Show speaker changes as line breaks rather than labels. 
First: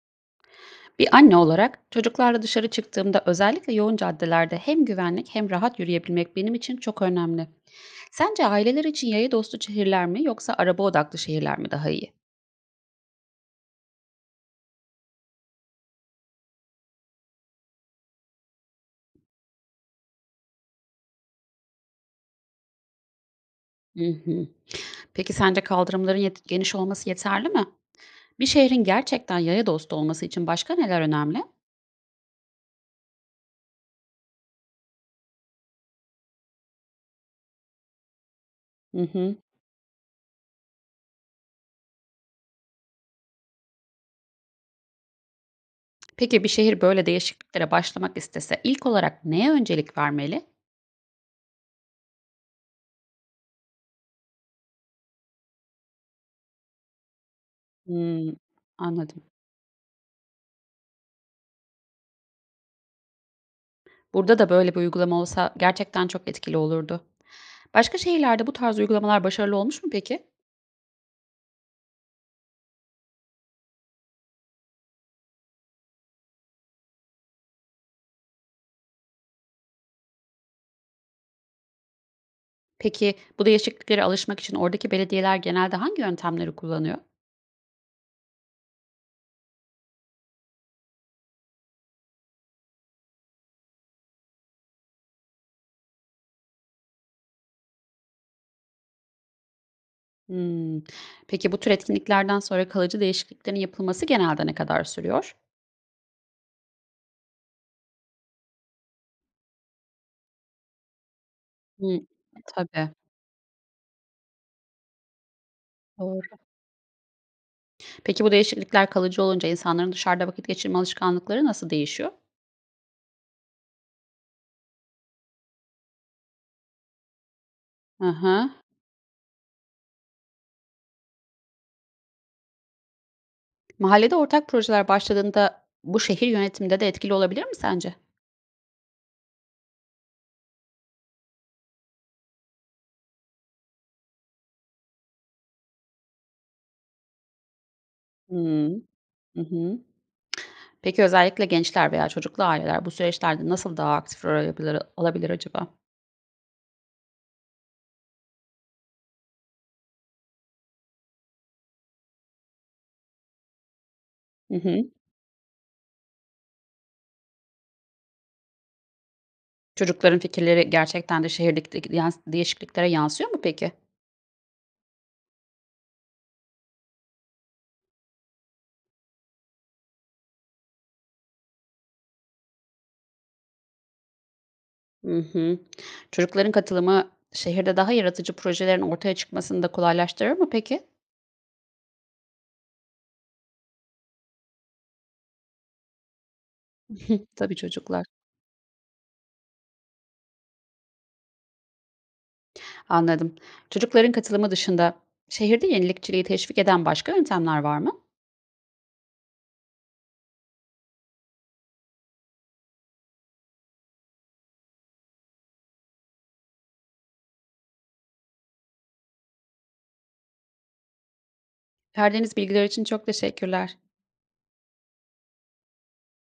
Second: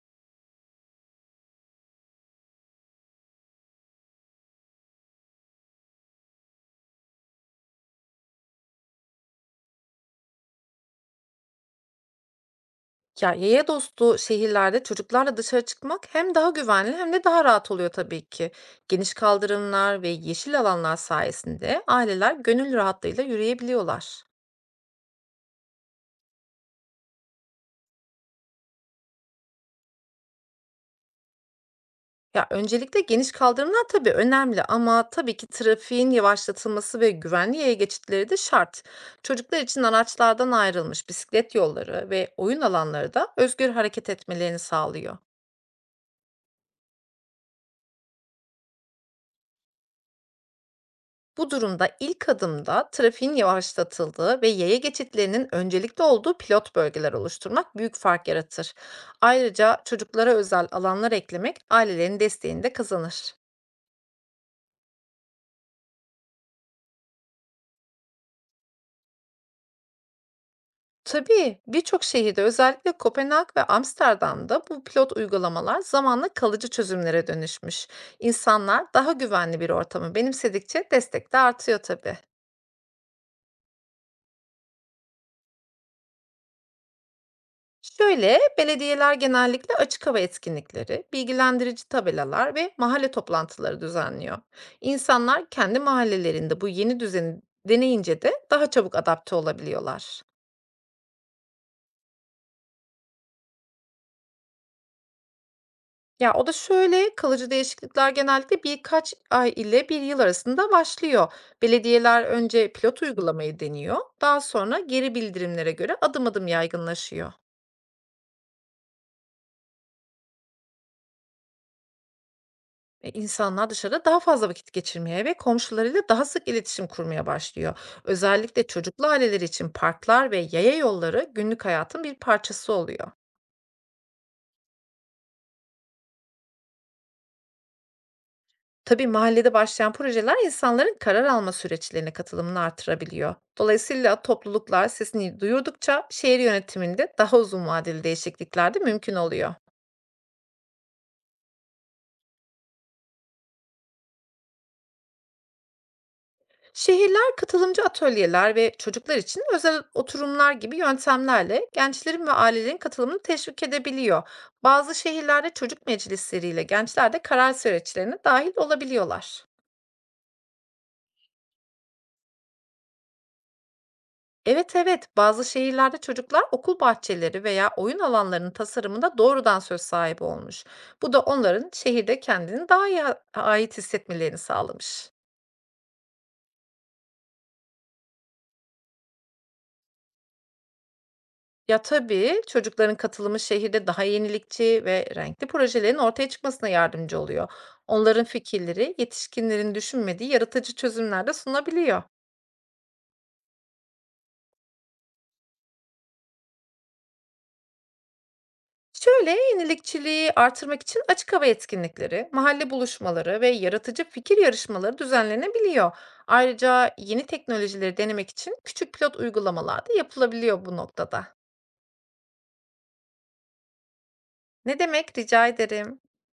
Bir anne olarak çocuklarla dışarı çıktığımda özellikle yoğun caddelerde hem güvenlik hem rahat yürüyebilmek benim için çok önemli. Sence aileler için yaya dostu şehirler mi yoksa araba odaklı şehirler mi daha iyi?
Ya, yaya dostu şehirlerde çocuklarla dışarı çıkmak hem daha güvenli hem de daha rahat oluyor tabii ki. Geniş kaldırımlar ve yeşil alanlar sayesinde aileler gönül rahatlığıyla
Hı
yürüyebiliyorlar.
hı. Peki sence kaldırımların geniş olması yeterli mi? Bir şehrin gerçekten yaya dostu olması için başka neler önemli?
Ya öncelikle geniş kaldırımlar tabii önemli ama tabii ki trafiğin yavaşlatılması ve güvenli yaya geçitleri de şart.
Hı hı.
Çocuklar için araçlardan ayrılmış bisiklet yolları ve oyun alanları da özgür hareket etmelerini sağlıyor.
Peki bir şehir böyle değişikliklere başlamak istese ilk olarak neye öncelik vermeli?
Bu durumda ilk adımda trafiğin yavaşlatıldığı ve yaya geçitlerinin öncelikli olduğu pilot bölgeler oluşturmak büyük fark
Hmm,
yaratır.
anladım.
Ayrıca çocuklara özel alanlar eklemek ailelerin desteğini de kazanır.
Burada da böyle bir uygulama olsa gerçekten çok etkili olurdu. Başka şehirlerde bu tarz uygulamalar başarılı olmuş mu peki?
Tabii birçok şehirde özellikle Kopenhag ve Amsterdam'da bu pilot uygulamalar zamanla kalıcı çözümlere dönüşmüş. İnsanlar daha güvenli bir ortamı benimsedikçe destek de artıyor tabii.
Peki bu değişikliklere alışmak için oradaki belediyeler genelde hangi yöntemleri kullanıyor?
Şöyle, belediyeler genellikle açık hava etkinlikleri, bilgilendirici tabelalar ve mahalle toplantıları düzenliyor. İnsanlar kendi mahallelerinde bu yeni düzeni deneyince de daha çabuk adapte olabiliyorlar.
Hmm. Peki bu tür etkinliklerden sonra kalıcı değişikliklerin yapılması genelde ne kadar sürüyor?
Ya o da şöyle, kalıcı değişiklikler genellikle birkaç ay ile bir yıl arasında başlıyor.
Hmm.
Belediyeler önce
Tabii.
pilot uygulamayı deniyor, daha sonra geri bildirimlere göre
Doğru.
adım adım yaygınlaşıyor.
Peki bu değişiklikler kalıcı olunca insanların dışarıda vakit geçirme alışkanlıkları nasıl değişiyor?
İnsanlar dışarıda daha fazla vakit geçirmeye ve komşularıyla daha sık iletişim kurmaya başlıyor.
Aha.
Özellikle çocuklu aileler için parklar ve yaya yolları günlük hayatın bir parçası oluyor.
Mahallede ortak projeler başladığında bu şehir yönetiminde de etkili olabilir mi sence?
Tabii mahallede başlayan projeler insanların karar alma süreçlerine katılımını artırabiliyor. Dolayısıyla topluluklar sesini duyurdukça şehir yönetiminde daha uzun vadeli değişiklikler
Hmm.
de mümkün
Hı
oluyor.
hı. Peki, özellikle gençler veya çocuklu aileler bu süreçlerde nasıl daha aktif rol alabilir acaba?
Şehirler katılımcı atölyeler ve çocuklar için özel oturumlar gibi yöntemlerle gençlerin ve ailelerin katılımını teşvik edebiliyor.
Hı hı.
Bazı şehirlerde çocuk meclisleriyle gençler de karar süreçlerine dahil olabiliyorlar.
Çocukların fikirleri gerçekten de şehirdeki değişikliklere yansıyor mu peki?
Evet evet, bazı şehirlerde çocuklar okul bahçeleri veya oyun alanlarının tasarımında doğrudan söz sahibi olmuş. Bu da onların şehirde kendini daha iyi ait hissetmelerini sağlamış.
Hı hı. Çocukların katılımı şehirde daha yaratıcı projelerin ortaya çıkmasını da kolaylaştırır mı peki?
Ya, tabii, çocukların katılımı şehirde daha yenilikçi ve renkli projelerin ortaya çıkmasına yardımcı oluyor.
Tabii çocuklar.
Onların fikirleri yetişkinlerin düşünmediği yaratıcı çözümler de sunabiliyor.
Anladım. Çocukların katılımı dışında şehirde yenilikçiliği teşvik eden başka yöntemler var mı?
Şöyle, yenilikçiliği artırmak için açık hava etkinlikleri, mahalle buluşmaları ve yaratıcı fikir yarışmaları düzenlenebiliyor. Ayrıca yeni teknolojileri denemek için küçük pilot uygulamalar da yapılabiliyor bu noktada.
Verdiğiniz bilgiler için çok teşekkürler.
Ne demek, rica ederim.